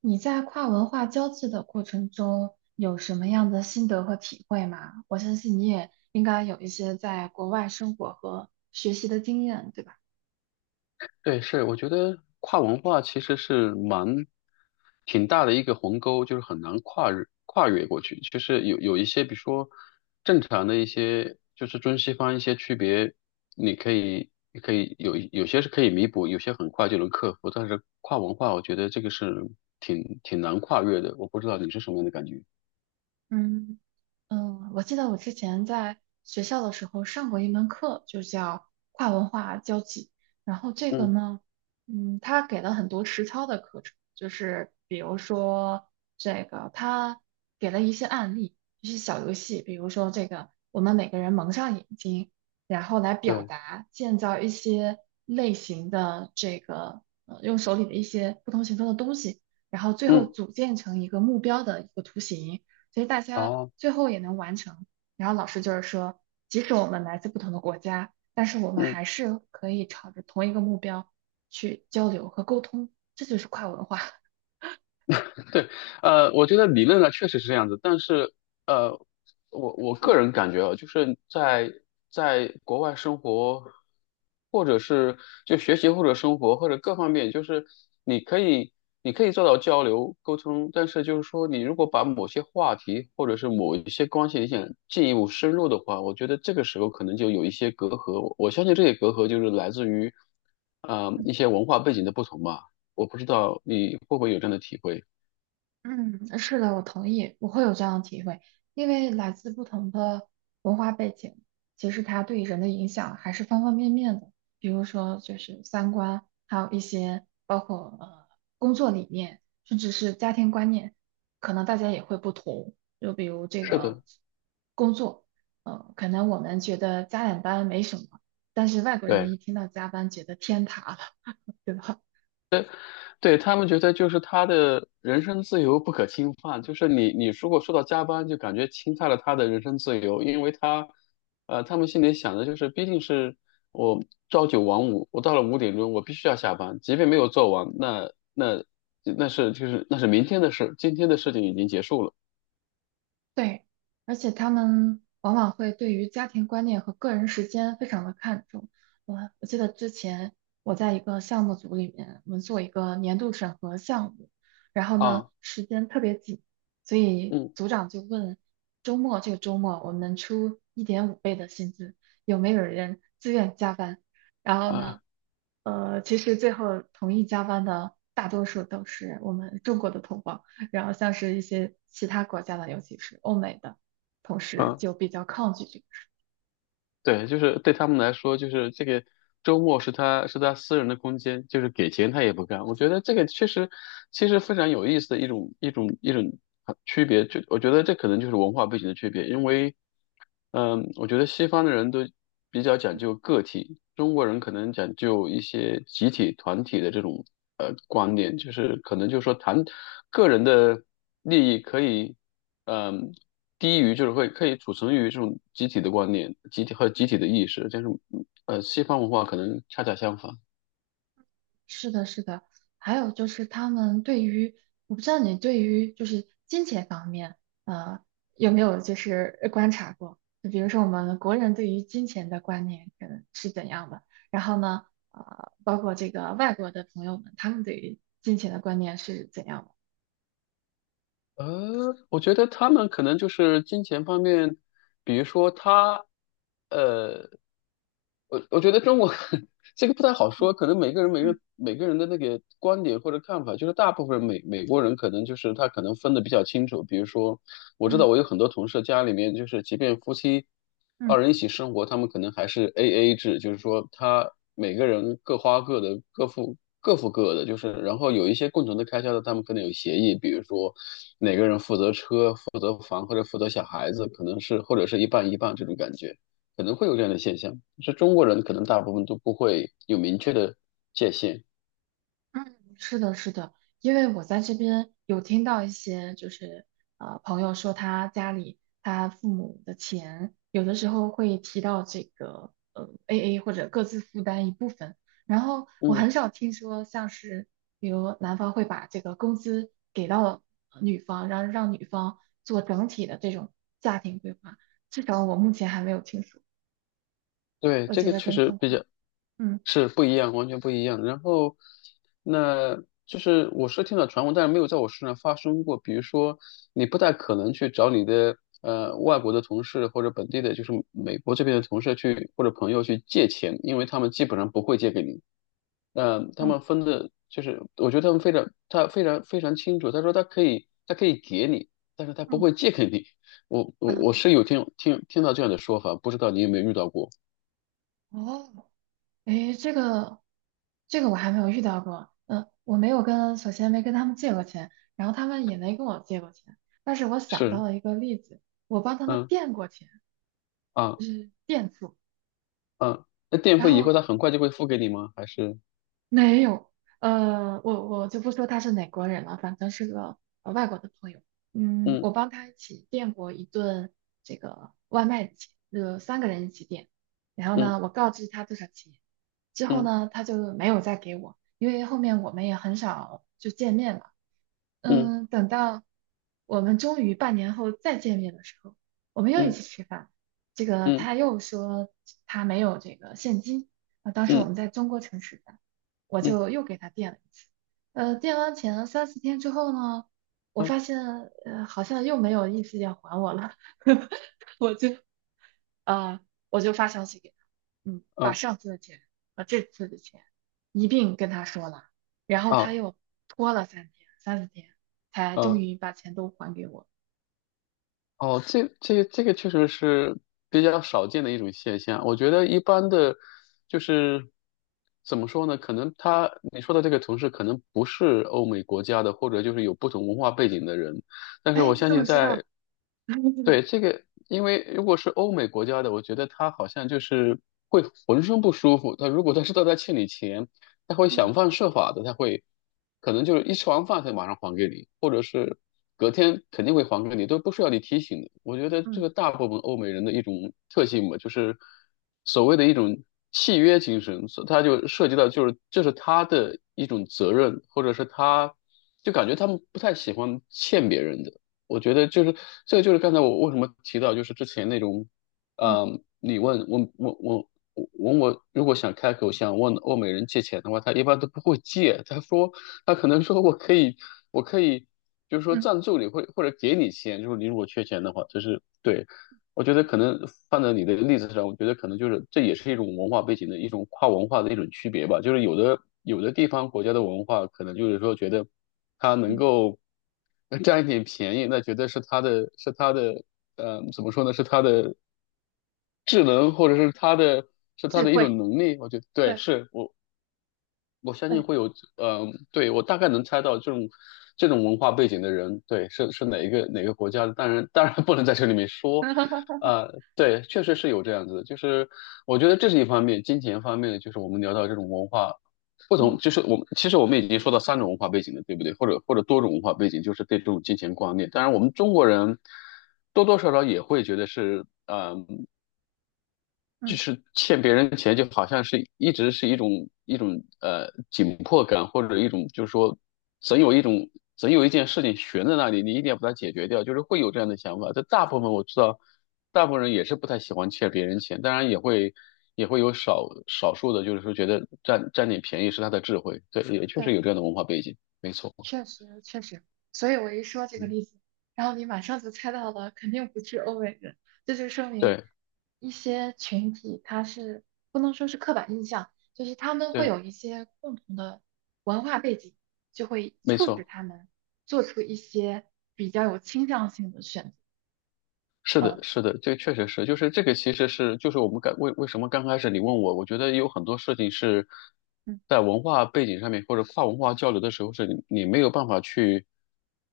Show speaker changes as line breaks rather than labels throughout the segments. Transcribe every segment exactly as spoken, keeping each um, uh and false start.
你在跨文化交际的过程中有什么样的心得和体会吗？我相信你也应该有一些在国外生活和学习的经验，对吧？
对，是，我觉得跨文化其实是蛮挺大的一个鸿沟，就是很难跨越跨越过去。就是有有一些，比如说正常的一些，就是中西方一些区别，你可以你可以有有些是可以弥补，有些很快就能克服。但是跨文化，我觉得这个是挺挺难跨越的。我不知道你是什么样的感觉？
嗯。嗯，我记得我之前在学校的时候上过一门课，就叫跨文化交际。然后这个
嗯，
呢，嗯，他给了很多实操的课程，就是比如说这个，他给了一些案例，一些小游戏，比如说这个，我们每个人蒙上眼睛，然后来表
对，
达，建造一些类型的这个，呃，用手里的一些不同形状的东西，然后最后
嗯，
组建成一个目标的一个图形。所以大家
好，
最后也能完成。然后老师就是说，即使我们来自不同的国家，但是我们
嗯。
还是可以朝着同一个目标去交流和沟通，这就是跨文化。
对，呃，我觉得理论上确实是这样子，但是，呃，我我个人感觉啊，就是在在国外生活，或者是就学习或者生活或者各方面，就是你可以你可以做到交流沟通，但是就是说，你如果把某些话题或者是某一些关系你想进一步深入的话，我觉得这个时候可能就有一些隔阂。我我相信这些隔阂就是来自于，呃，一些文化背景的不同吧。我不知道你会不会有这样的体会。
嗯，是的，我同意，我会有这样的体会，因为来自不同的文化背景，其实它对人的影响还是方方面面的，比如说就是三观，还有一些包括呃工作理念，甚至是家庭观念，可能大家也会不同。就比如这
是
个
的，
工作，呃，可能我们觉得加点班没什么，但是外国
对
人一听到加班，觉得天塌了，对吧？
对，他们觉得就是他的人身自由不可侵犯，就是你你如果说到加班，就感觉侵犯了他的人身自由，因为他，呃，他们心里想的就是，毕竟是我朝九晚五，我到了五点钟我必须要下班，即便没有做完，那那那是就是那是明天的事，今天的事情已经结束了
对，而且他们往往会对于家庭观念和个人时间非常的看重。我我记得之前我在一个项目组里面，我们做一个年度审核项目，然后呢
啊。
时间特别紧，所以
嗯
组长就问周末这个周末我们出一点五倍的薪资，有没有人自愿加班？然后呢，
啊。
呃，其实最后同意加班的大多数都是我们中国的同胞，然后像是一些其他国家的，尤其是欧美的同事
啊，
就比较抗拒这个事。
对，就是对他们来说，就是这个周末是他是他私人的空间，就是给钱他也不干。我觉得这个确实其实非常有意思的一种一种一种啊区别，就我觉得这可能就是文化背景的区别，因为嗯，我觉得西方的人都比较讲究个体，中国人可能讲究一些集体团体的这种呃观念，就是可能就是说谈个人的利益可以。嗯，低于就是会可以储存于这种集体的观念、集体和集体的意识，但是嗯呃，西方文化可能恰恰相反。
是的，是的。还有就是他们对于，我不知道你对于就是金钱方面，呃，有没有就是呃观察过？就比如说我们国人对于金钱的观念可能是怎样的，然后呢，呃，包括这个外国的朋友们，他们对于金钱的观念是怎样的？
呃，我觉得他们可能就是金钱方面，比如说他，呃，我我觉得中国 这个不太好说，可能每个人每个
嗯
每个人的那个观点或者看法，就是大部分美美国人可能就是他可能分的比较清楚。比如说，我知
嗯
道我有很多同事家里面就是，即便夫妻二
嗯。
人一起生活，他们可能还是 A A 制，就是说他每个人各花各的，各付各付各的，就是然后有一些共同的开销的，他们可能有协议，比如说哪个人负责车、负责房或者负责小孩子，可能是或者是一半一半这种感觉。可能会有这样的现象，是中国人可能大部分都不会有明确的界限。
嗯，是的，是的，因为我在这边有听到一些，就是呃，朋友说他家里他父母的钱，有的时候会提到这个呃 A A 或者各自负担一部分，然后我
嗯，
很少听说像是比如男方会把这个工资给到呃女方，然后让女方做整体的这种家庭规划，至少我目前还没有听说，
对，
我
这
觉
个
得
确
跟
实
中
比
国，
较
嗯，
是不一样，完全不一样。然后，那就是我是听到传闻，但是没有在我身上发生过。比如说，你不太可能去找你的呃外国的同事或者本地的，就是美国这边的同事去或者朋友去借钱，因为他们基本上不会借给你。呃，他
哦，
们分的，就是我觉得他们非常，他非常非常清楚。他说他可以，他可以给你，但是他不
嗯
会借给你。我我
啊，
我是有听听听到这样的说法，不知道你有没有遇到过？
哦。诶，这个这个我还没有遇到过。嗯，我没有跟，首先没跟他们借过钱，然后他们也没跟我借过钱。但是我想到
是，
了一个例子，我帮他们
嗯，
垫过钱，
啊，
就是垫付。
啊，那垫
然
付以后
后
他很快就会付给你吗？还是？
没有，呃，我我就不说他是哪国人了，反正是个呃外国的朋友。嗯，
嗯，
我帮他一起垫过一顿这个外卖的钱，呃，三个人一起点。然后
嗯，
呢，我告知他多少钱，之后
嗯，
呢，他就没有再给我，因为后面我们也很少就见面了。
嗯，
嗯，等到我们终于半年后再见面的时候，我们又一起
嗯，
吃饭。这个
嗯，
他又说他没有这个现金啊，当时我
嗯，
们在中国城吃饭，我
嗯，嗯，
就又给他垫了一次。呃，垫完钱三四天之后呢，我发
啊，
现呃好像又没有意思要还我了，我就呃，我就发消息给他，嗯，把
啊，
上次的钱和这次的钱一并跟他说了，然后他
啊，
又拖了三天、三四天，才终
啊？
于把钱都还给我。
哦，这这这个确实是比较少见的一种现象。我觉得一般的，就是怎么说呢？可能他你说的这个同事可能不是欧美国家的，或者就是有不同文化背景的人。但是
哎，
我
你
相
怎么
信
知道？
在，对，这个，因为如果是欧美国家的，我觉得他好像就是会浑身不舒服。他如果他知道他欠你钱，他会
嗯嗯
想方设法的，他会可能就是一吃完饭他马上还给你，或者是隔天肯定会还给你，都不需要你提醒的。我觉得这
嗯
个大部分欧美人的一种特性吧，就是所谓的一种契约精神，所他就涉及到就是这是他的一种责任，或者是他就感觉他们不太喜欢欠别人的。我觉得就是这个，就是刚才我为什么提到，就是之前那种，
嗯
嗯，你问我我我我问我，如果想开口想问欧美人借钱的话，他一般都不会借，他说他可能说我可以，我可以，就是说
嗯
赞助你，或或者给你钱，就是你如果缺钱的话，就是对。我觉得可能放在你的例子上，我觉得可能就是这也是一种文化背景的一种跨文化的一种区别吧。就是有的有的地方国家的文化，可能就是说觉得它能
嗯，
够 占一点便宜，那觉得是它的是它的呃怎么说呢？是它的智能或者是它的是它
智
的一
慧，
种能力。我觉得对，
对
是我我相信
对，
会有，嗯、对，我大概能猜到这种这种文化背景的人，对，是是哪一个哪个国家的？当然，当然不能在这里面 说，
嗯
呃，对，确实是有这样子的，就是我觉得这是一方面，金钱方面的，就是我们聊到这种文化不同，
嗯
就是我们其实我们已经说到三种文化背景了，对不对？或者或者多种文化背景，就是对这种金钱观念。当然，我们中国人多多少少也会觉得是，呃，就
嗯。
是欠别人钱，就好像是一直是一种一种呃紧迫感，或者一种就是说，总有一种总有一件事情悬在那里，你一定要把它解决掉，就是会有这样的想法。但大部分我知道，大部分人也是不太喜欢欠别人钱，当然也会也会有少少数的，就是说觉得占占点便宜是他的智慧，对，也确实
对。
有这样的文化背景，没错，
确实确实，所以我一说这个例子，然后你马上就猜到了，肯定不是欧美人，这就说明
对
一些群体他是不能说是刻板印象，就是他们会
对，
有一些共同的文化背景，就会
没
促使
错。
他们做出一些比较有倾向性的选择。
是的，
呃
是的，这确实是，就是这个其实是，就是我们刚为为什么刚开始你问我，我觉得有很多事情是
嗯
在文化背景上面或者跨文化交流的时候，是你你没有办法去，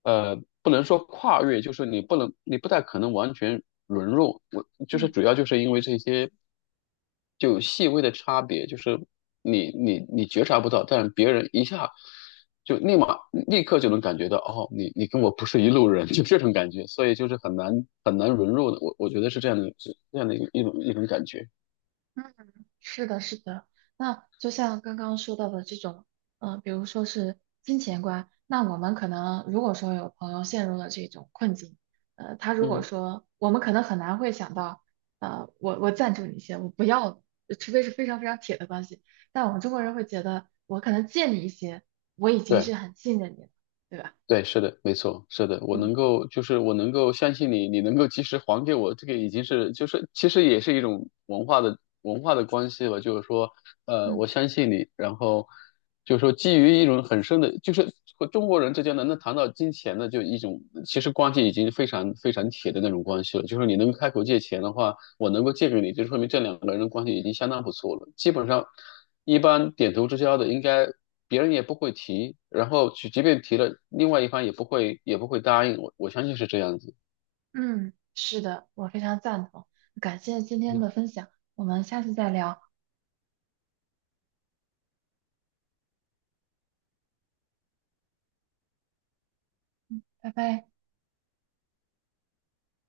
呃，不能说跨越，就是你不能，你不太可能完全融入，我就是
嗯。
主要就是因为这些。就有细微的差别，就是你你你觉察不到，但别人一下就立马立刻就能感觉到，哦，你你跟我不是一路人，就这种感觉，所以就是很难很难融入的，我我觉得是这样的，是这样的一个一种一种感觉，
嗯，是的，是的。那就像刚刚说到的这种，呃，比如说是金钱观，那我们可能如果说有朋友陷入了这种困境，呃，他如果
嗯，
说我们可能很难会想到，呃，我我赞助你一些，我不要，呃除非是非常非常铁的关系。但我们中国人会觉得，我可能借你一些，我已经
对。
是很信任你了，对吧？
对，是的，没错，是的，我
嗯
能够，就是我能够相信你，你能够及时还给我，这个已经是，就是其实也是一种文化的文化的关系吧，就是说，呃，
嗯，
我相信你，然后就是说基于一种很深的，就是和中国人之间能能谈到金钱的，就一种其实关系已经非常非常铁的那种关系了，就是你能开口借钱的话，我能够借给你，就说明这两个人的关系已经相当不错了，基本上一般点头之交的应该。别人也不会提，然后去，即便提了，另外一方也不会也不会答应。我我相信是这样子。
嗯，是的，我非常赞同。感谢今天的分享，我们下次再聊，拜拜。